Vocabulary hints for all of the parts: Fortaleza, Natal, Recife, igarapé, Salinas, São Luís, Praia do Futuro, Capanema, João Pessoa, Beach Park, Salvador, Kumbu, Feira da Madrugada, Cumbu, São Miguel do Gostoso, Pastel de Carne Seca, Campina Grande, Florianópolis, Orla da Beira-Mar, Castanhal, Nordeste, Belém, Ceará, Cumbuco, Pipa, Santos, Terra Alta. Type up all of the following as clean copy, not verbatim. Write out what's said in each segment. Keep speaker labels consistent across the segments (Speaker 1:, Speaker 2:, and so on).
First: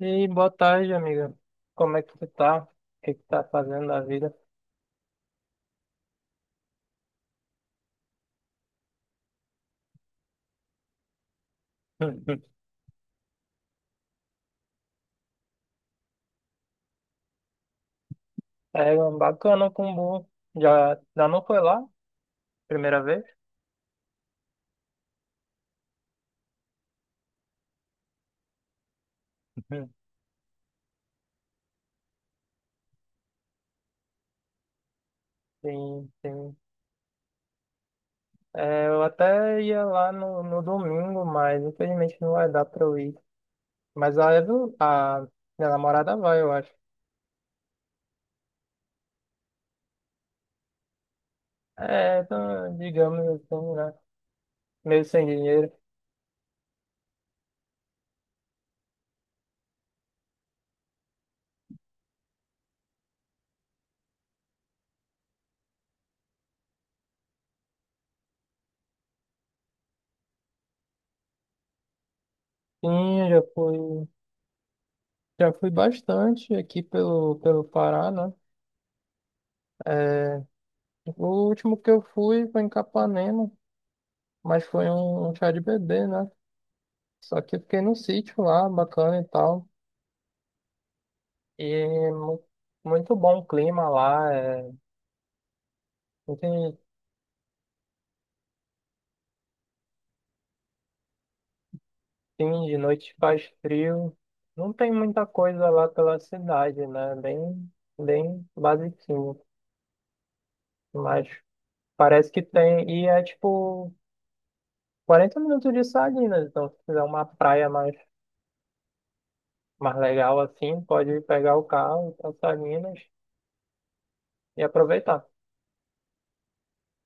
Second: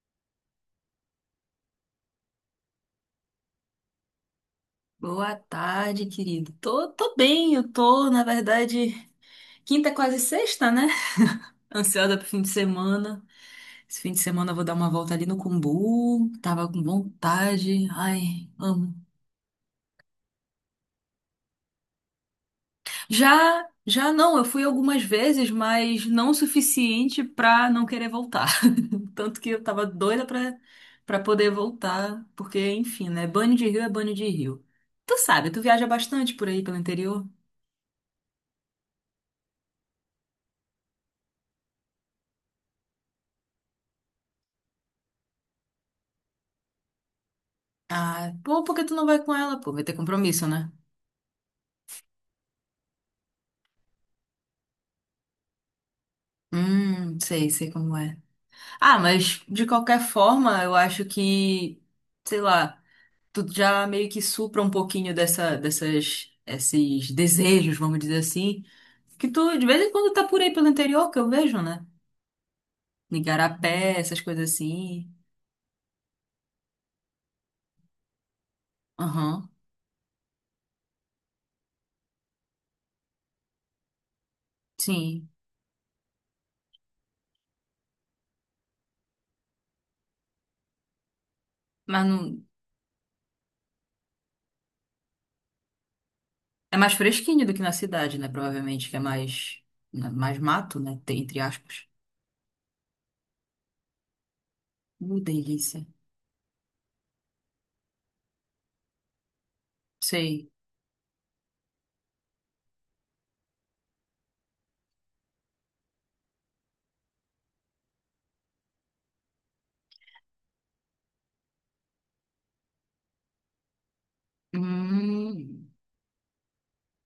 Speaker 1: E boa tarde, amiga. Como é que você tá? O que que tá fazendo da vida?
Speaker 2: Boa tarde, querido. Tô bem, eu tô, na verdade, quinta é quase sexta, né? Ansiosa pro fim de semana. Esse fim de semana eu vou dar uma volta ali no Cumbu. Tava com vontade. Ai,
Speaker 1: É
Speaker 2: amo.
Speaker 1: bacana o Kumbu. Já, já não foi lá? Primeira vez?
Speaker 2: Já, já não, eu fui algumas vezes, mas não o suficiente pra não querer voltar. Tanto que eu tava doida pra poder voltar, porque, enfim, né? Banho de rio é banho de rio. Tu sabe, tu viaja
Speaker 1: Sim,
Speaker 2: bastante por
Speaker 1: sim.
Speaker 2: aí pelo interior?
Speaker 1: É, eu até ia lá no domingo, mas infelizmente não vai dar pra eu ir. Mas a minha namorada vai, eu acho.
Speaker 2: Ah, pô, por que tu não vai com ela? Pô, vai ter compromisso, né?
Speaker 1: É, então, digamos assim, né? Meio sem dinheiro.
Speaker 2: Sei, sei como é. Ah, mas de qualquer forma, eu acho que, sei lá, tu já meio que supra um pouquinho dessa, dessas, esses desejos, vamos dizer assim, que tu de vez em quando tá por aí pelo interior, que eu vejo, né?
Speaker 1: Sim, eu
Speaker 2: Igarapé, essas coisas assim.
Speaker 1: já fui bastante aqui pelo Pará, né?
Speaker 2: Aham,
Speaker 1: É, o último que eu fui foi em Capanema, mas foi
Speaker 2: sim.
Speaker 1: um chá de bebê, né? Só que eu fiquei no sítio lá, bacana e tal. E
Speaker 2: Mas não.
Speaker 1: muito bom o clima lá. Não
Speaker 2: É
Speaker 1: Tem,
Speaker 2: mais fresquinho do que na cidade, né? Provavelmente, que é mais, né, mais mato, né? Entre aspas.
Speaker 1: tem de noite faz frio. Não tem muita coisa
Speaker 2: Delícia.
Speaker 1: lá pela cidade, né? Bem basiquinho.
Speaker 2: Sei.
Speaker 1: Mas parece que tem. E é tipo 40 minutos de Salinas. Então, se quiser uma praia mais legal assim, pode pegar o carro ir pra Salinas e aproveitar.
Speaker 2: Hum,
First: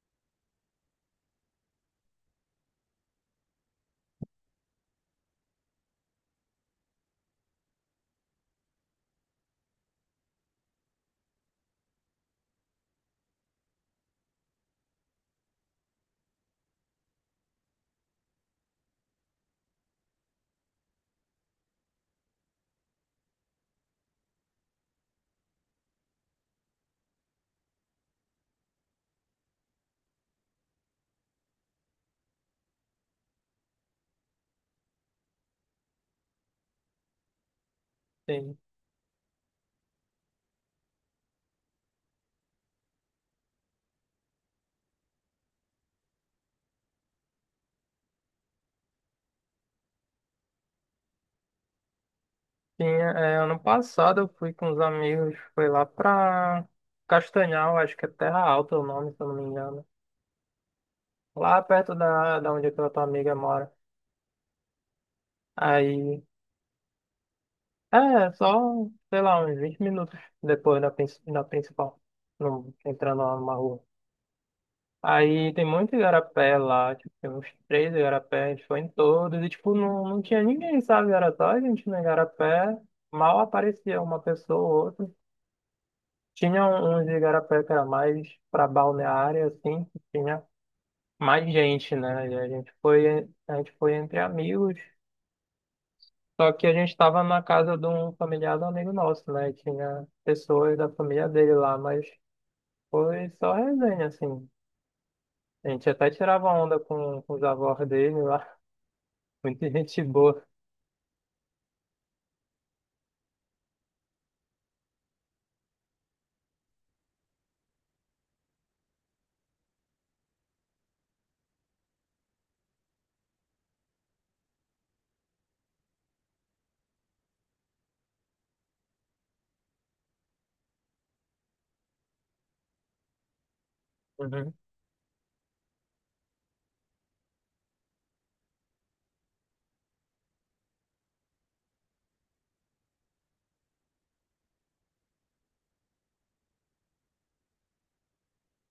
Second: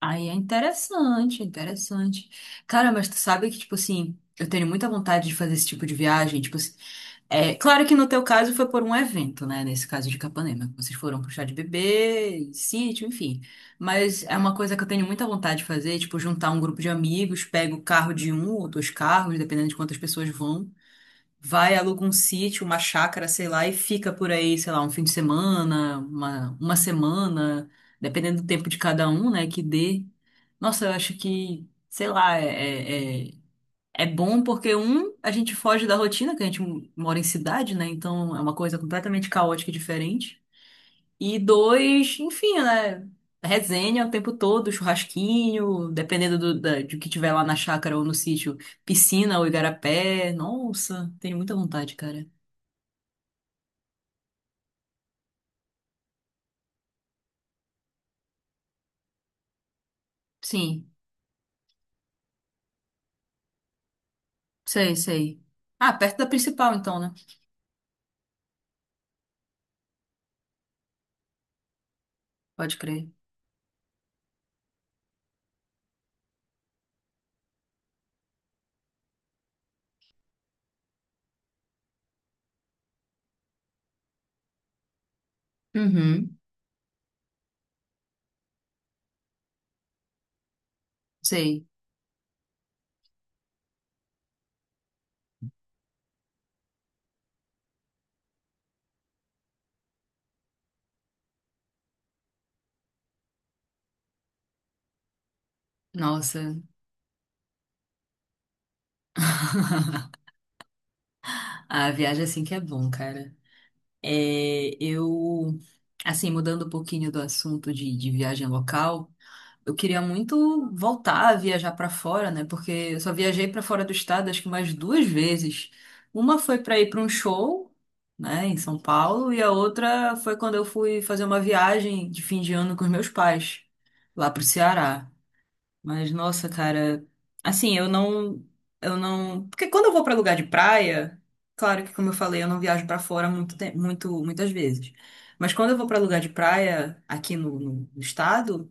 Speaker 2: Aí é interessante, é interessante. Cara, mas tu sabe que, tipo assim, eu tenho muita vontade de fazer esse tipo de viagem. Tipo assim, é claro que no teu caso foi por um evento, né? Nesse caso de Capanema. Vocês foram pro chá de bebê, sítio, enfim. Mas é uma coisa que eu tenho muita vontade de fazer, tipo, juntar um grupo de amigos, pego o carro de um ou dois carros, dependendo de quantas pessoas vão vai, aluga um sítio, uma chácara, sei lá, e fica por aí, sei lá, um fim de semana, uma semana, dependendo do tempo de cada um, né, que dê. Nossa, eu acho que, sei lá, é bom porque, um, a gente foge da rotina, que a gente mora em cidade, né, então é uma
Speaker 1: Sim.
Speaker 2: coisa completamente caótica e diferente. E dois, enfim, né, resenha o tempo todo, churrasquinho, dependendo do que tiver lá na chácara ou no sítio, piscina ou igarapé. Nossa, tenho muita vontade, cara.
Speaker 1: Sim, é, ano passado eu fui com os amigos, foi lá pra Castanhal, acho que é Terra Alta o nome, se eu não me engano.
Speaker 2: Sim,
Speaker 1: Lá perto da onde aquela tua amiga mora.
Speaker 2: sei, sei. Ah, perto
Speaker 1: Aí,
Speaker 2: da principal, então, né?
Speaker 1: é, só, sei lá, uns 20 minutos depois da principal,
Speaker 2: Pode crer.
Speaker 1: entrando lá numa rua. Aí tem muito igarapé lá, tipo, tem uns três igarapé, a gente foi em todos, e tipo, não tinha ninguém, sabe? Era só a gente no igarapé, mal aparecia uma pessoa ou outra.
Speaker 2: Uhum.
Speaker 1: Tinha uns igarapé que era mais para balneária, assim, que tinha mais
Speaker 2: Sei.
Speaker 1: gente, né? E a gente foi entre amigos, só que a gente estava na casa de um familiar do amigo nosso, né? E tinha pessoas da família dele lá, mas foi só resenha, assim. A gente até
Speaker 2: Nossa.
Speaker 1: tirava onda com os avós dele lá, muita gente boa.
Speaker 2: A viagem é assim que é bom, cara. É, eu, assim, mudando um pouquinho do assunto de viagem local. Eu queria muito voltar a viajar para fora, né? Porque eu só viajei para fora do estado acho que mais duas vezes. Uma foi para ir para um show, né, em São Paulo, e a outra foi quando eu fui fazer uma viagem de fim de ano com os meus pais, lá pro
Speaker 1: Uhum.
Speaker 2: Ceará. Mas nossa, cara, assim, eu não, porque quando eu vou para lugar de praia, claro que como eu falei, eu não viajo para fora muito, muito muitas vezes. Mas quando eu vou para lugar de praia aqui no estado,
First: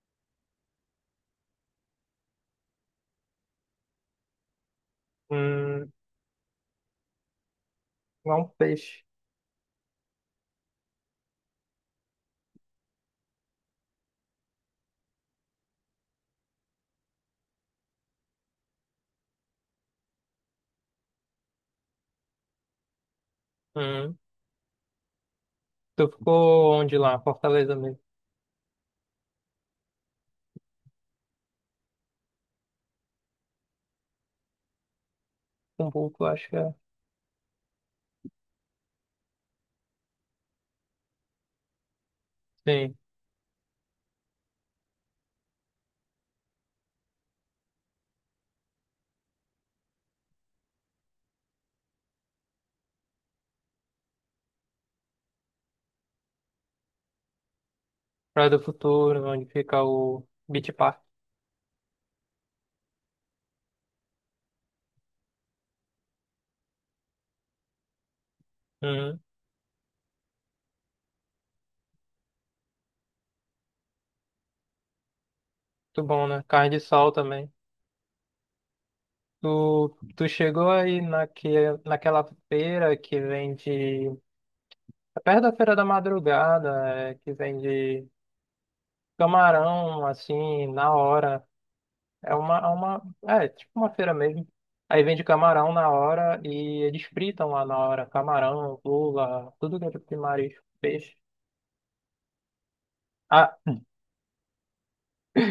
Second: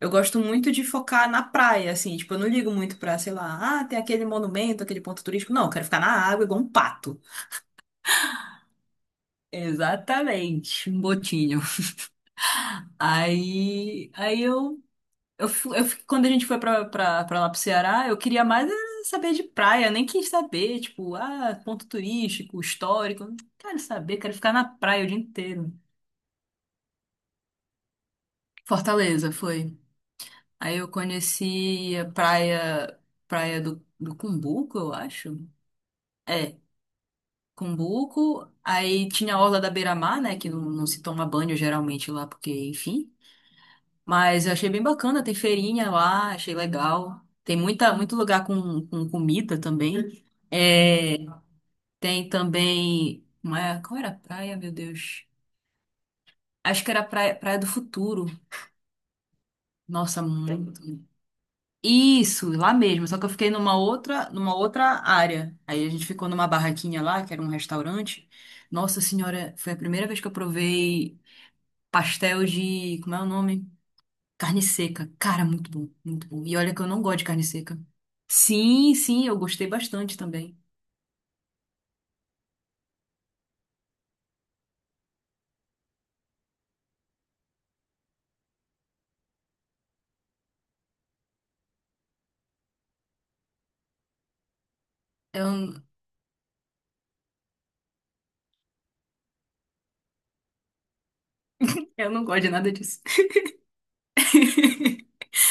Speaker 2: eu gosto muito de focar na praia, assim, tipo, eu não ligo muito pra, sei lá, ah, tem aquele monumento, aquele ponto turístico. Não, eu quero
Speaker 1: Hum,
Speaker 2: ficar na água igual um pato.
Speaker 1: não um peixe.
Speaker 2: Exatamente, um botinho. Aí eu, fu- eu fi- quando a gente foi pra lá pro Ceará, eu queria mais saber de praia, nem quis saber, tipo, ah, ponto turístico, histórico. Não quero
Speaker 1: Uhum.
Speaker 2: saber, quero ficar na praia o dia inteiro.
Speaker 1: Tu ficou onde lá? Fortaleza mesmo?
Speaker 2: Fortaleza foi. Aí eu conheci a praia, praia do Cumbuco, eu acho.
Speaker 1: Cumbuco, acho que
Speaker 2: É,
Speaker 1: é.
Speaker 2: Cumbuco, aí tinha a Orla da Beira-Mar, né, que não se toma banho geralmente lá, porque,
Speaker 1: Sim.
Speaker 2: enfim. Mas eu achei bem bacana, tem feirinha lá, achei legal. Tem muita, muito lugar com comida também. É, tem também, qual era a praia, meu Deus? Acho que era praia, Praia do Futuro.
Speaker 1: Praia do Futuro, onde fica
Speaker 2: Nossa,
Speaker 1: o Beach
Speaker 2: muito.
Speaker 1: Park.
Speaker 2: Isso, lá mesmo, só que eu fiquei numa outra área. Aí a gente ficou numa barraquinha lá, que era um restaurante. Nossa
Speaker 1: Uhum.
Speaker 2: senhora, foi a primeira vez que eu provei pastel de, como é o nome? Carne seca. Cara, muito bom,
Speaker 1: Muito
Speaker 2: muito
Speaker 1: bom,
Speaker 2: bom.
Speaker 1: né?
Speaker 2: E
Speaker 1: Carne
Speaker 2: olha
Speaker 1: de
Speaker 2: que eu não
Speaker 1: sol
Speaker 2: gosto de carne
Speaker 1: também.
Speaker 2: seca. Sim, sim, eu gostei
Speaker 1: Tu,
Speaker 2: bastante
Speaker 1: tu
Speaker 2: também.
Speaker 1: chegou aí naquela feira que vende. É perto da Feira da Madrugada, é, que vende camarão, assim, na hora. É uma. É, tipo uma feira mesmo. Aí vende camarão
Speaker 2: Eu,
Speaker 1: na hora e eles fritam lá na hora. Camarão, lula, tudo que é tipo de marisco, peixe.
Speaker 2: eu não gosto de nada disso.
Speaker 1: Ah,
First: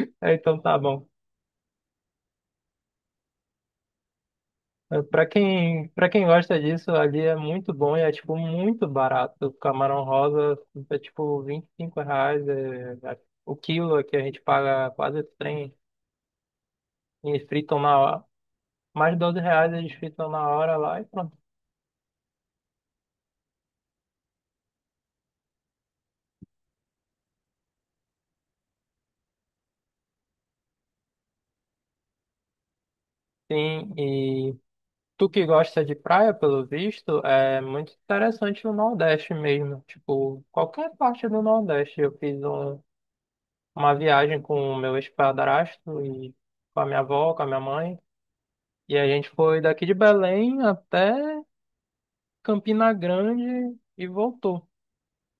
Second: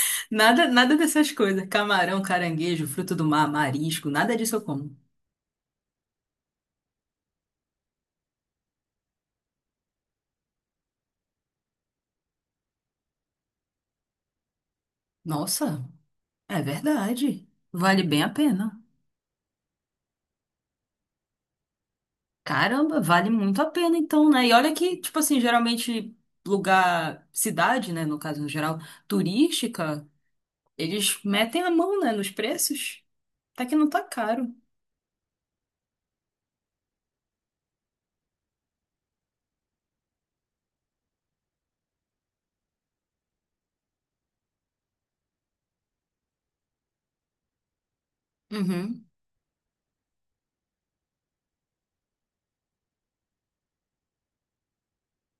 Speaker 1: então
Speaker 2: Nada,
Speaker 1: tá
Speaker 2: nada
Speaker 1: bom.
Speaker 2: dessas coisas. Camarão, caranguejo, fruto do mar, marisco, nada disso eu como.
Speaker 1: Para quem gosta disso, ali é muito bom e é, tipo, muito barato. O camarão rosa é, tipo, R$ 25 é, o quilo aqui a gente paga quase trem
Speaker 2: Nossa, é
Speaker 1: e
Speaker 2: verdade.
Speaker 1: fritam na
Speaker 2: Vale bem
Speaker 1: hora.
Speaker 2: a pena.
Speaker 1: Mais R$ 12 eles fritam na hora lá e pronto.
Speaker 2: Caramba, vale muito a pena então, né? E olha que, tipo assim, geralmente lugar, cidade, né, no caso no geral, turística, eles metem a mão, né, nos preços. Até que não
Speaker 1: Sim,
Speaker 2: tá caro.
Speaker 1: e tu que gosta de praia, pelo visto, é muito interessante o Nordeste mesmo. Tipo, qualquer parte do Nordeste. Eu fiz uma viagem com o meu ex-padrasto e com a minha avó, com a minha mãe. E a
Speaker 2: Uhum.
Speaker 1: gente foi daqui de Belém até Campina Grande e voltou.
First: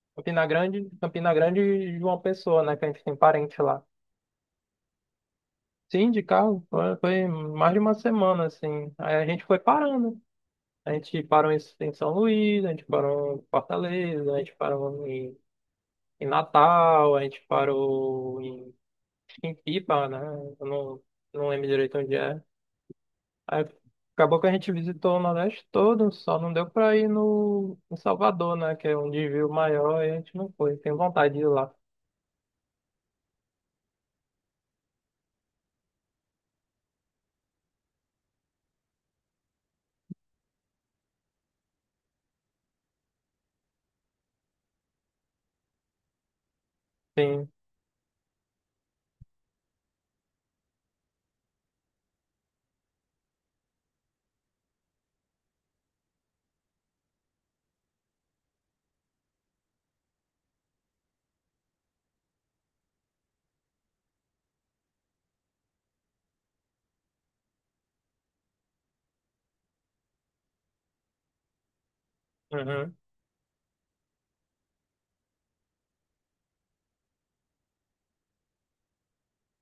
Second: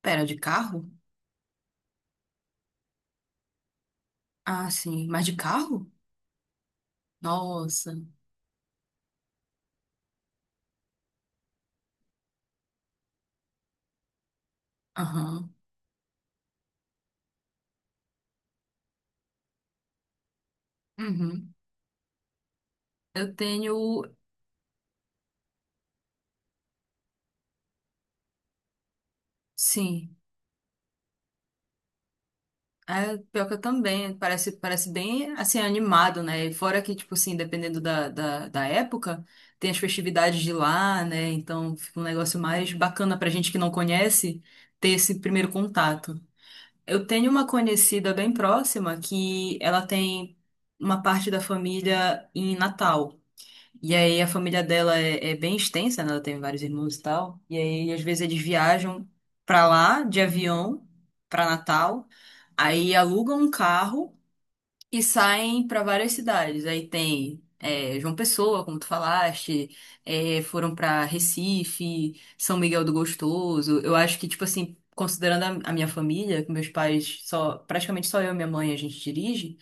Speaker 2: Pera, de
Speaker 1: Campina Grande,
Speaker 2: carro?
Speaker 1: Campina Grande e João Pessoa, né? Que a gente tem parente lá.
Speaker 2: Ah, sim. Mas de carro?
Speaker 1: Sim, de carro. Foi mais de uma
Speaker 2: Nossa.
Speaker 1: semana, assim. Aí a gente foi parando. A gente parou em São Luís, a gente parou em Fortaleza, a gente parou em,
Speaker 2: Aham.
Speaker 1: em Natal, a gente parou em Pipa, né? Eu não
Speaker 2: Uhum.
Speaker 1: lembro direito onde é.
Speaker 2: Eu
Speaker 1: Aí
Speaker 2: tenho.
Speaker 1: acabou que a gente visitou o Nordeste todo, só não deu pra ir no em Salvador, né? Que é um desvio maior e a
Speaker 2: Sim.
Speaker 1: gente não foi. Tem vontade de ir lá.
Speaker 2: É, pior que eu também. Parece bem, assim, animado, né? E fora que, tipo assim, dependendo da época, tem as festividades de lá, né? Então fica um negócio mais bacana pra gente que não conhece ter esse primeiro contato. Eu tenho uma
Speaker 1: Sim.
Speaker 2: conhecida bem próxima que ela tem uma parte da família em Natal. E aí a família dela é bem extensa, né? Ela tem vários irmãos e tal. E aí às vezes eles viajam pra lá de avião, pra Natal. Aí alugam um carro e saem pra várias cidades. Aí tem João Pessoa, como tu falaste, foram pra Recife, São Miguel do
Speaker 1: Uhum.
Speaker 2: Gostoso. Eu acho que tipo assim, considerando a minha família, que meus pais só praticamente só eu e minha mãe a gente dirige.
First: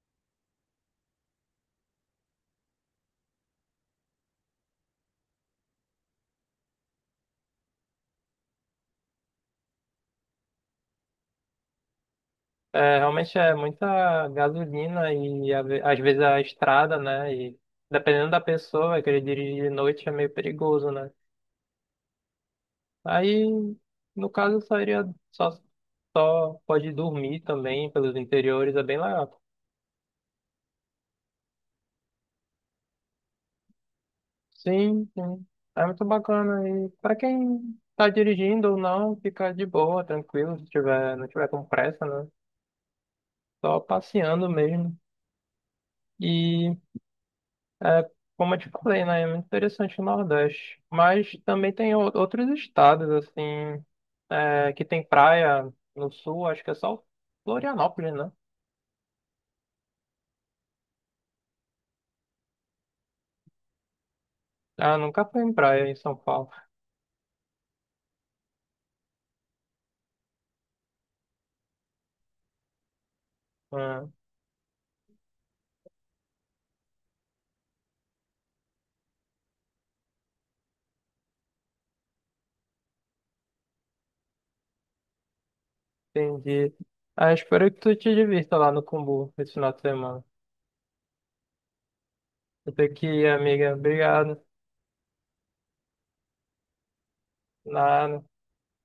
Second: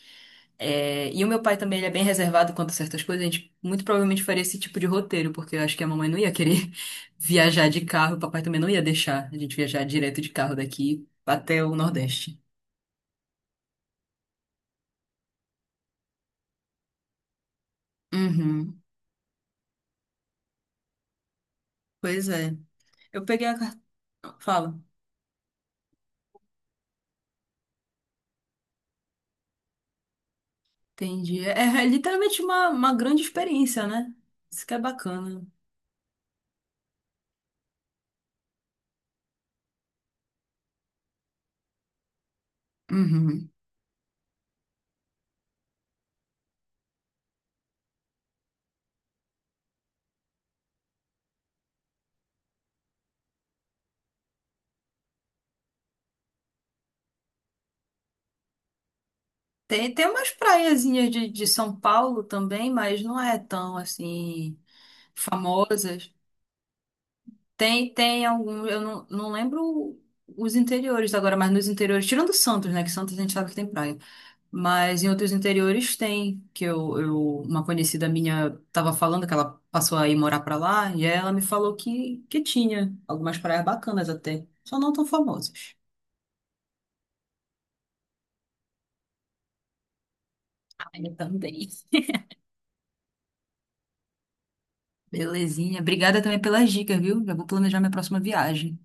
Speaker 2: É, e o meu pai também, ele é bem reservado quanto a certas coisas. A gente muito provavelmente faria esse tipo de roteiro, porque eu acho que a mamãe não ia querer viajar de carro, o papai também não ia deixar a gente viajar direto de carro daqui até o Nordeste.
Speaker 1: É, realmente é muita gasolina e às vezes a estrada, né? E dependendo da
Speaker 2: Uhum.
Speaker 1: pessoa, querer dirigir de noite é meio perigoso, né?
Speaker 2: Pois é. Eu
Speaker 1: Aí,
Speaker 2: peguei a carta.
Speaker 1: no caso, eu
Speaker 2: Fala.
Speaker 1: sairia só. Só pode dormir também pelos interiores, é bem legal.
Speaker 2: Entendi. É literalmente uma grande experiência, né? Isso que é
Speaker 1: Sim, sim.
Speaker 2: bacana.
Speaker 1: É muito bacana. E para quem tá dirigindo ou não, fica de boa, tranquilo, se tiver, não tiver com pressa, né?
Speaker 2: Uhum.
Speaker 1: Só passeando mesmo. E é, como eu te falei, né? É muito interessante o Nordeste. Mas também tem outros estados, assim, é, que tem praia no sul, acho que é só Florianópolis, né?
Speaker 2: Tem umas praiazinhas de São Paulo também, mas não é tão assim
Speaker 1: Ah, nunca fui em praia em
Speaker 2: famosas.
Speaker 1: São Paulo.
Speaker 2: Tem algum. Eu não lembro os interiores agora, mas nos interiores, tirando Santos, né? Que Santos a gente sabe que tem praia.
Speaker 1: Ah,
Speaker 2: Mas em outros interiores tem, que eu uma conhecida minha estava falando que ela passou a ir morar pra lá, e ela me falou que tinha algumas praias bacanas até, só não tão famosas.
Speaker 1: entendi. Ah, espero que tu te divirta lá no Cumbu esse final de semana.
Speaker 2: Ah, eu também.
Speaker 1: Até aqui, amiga. Obrigado.
Speaker 2: Belezinha. Obrigada também pelas dicas, viu? Já vou planejar minha próxima
Speaker 1: Nada.
Speaker 2: viagem.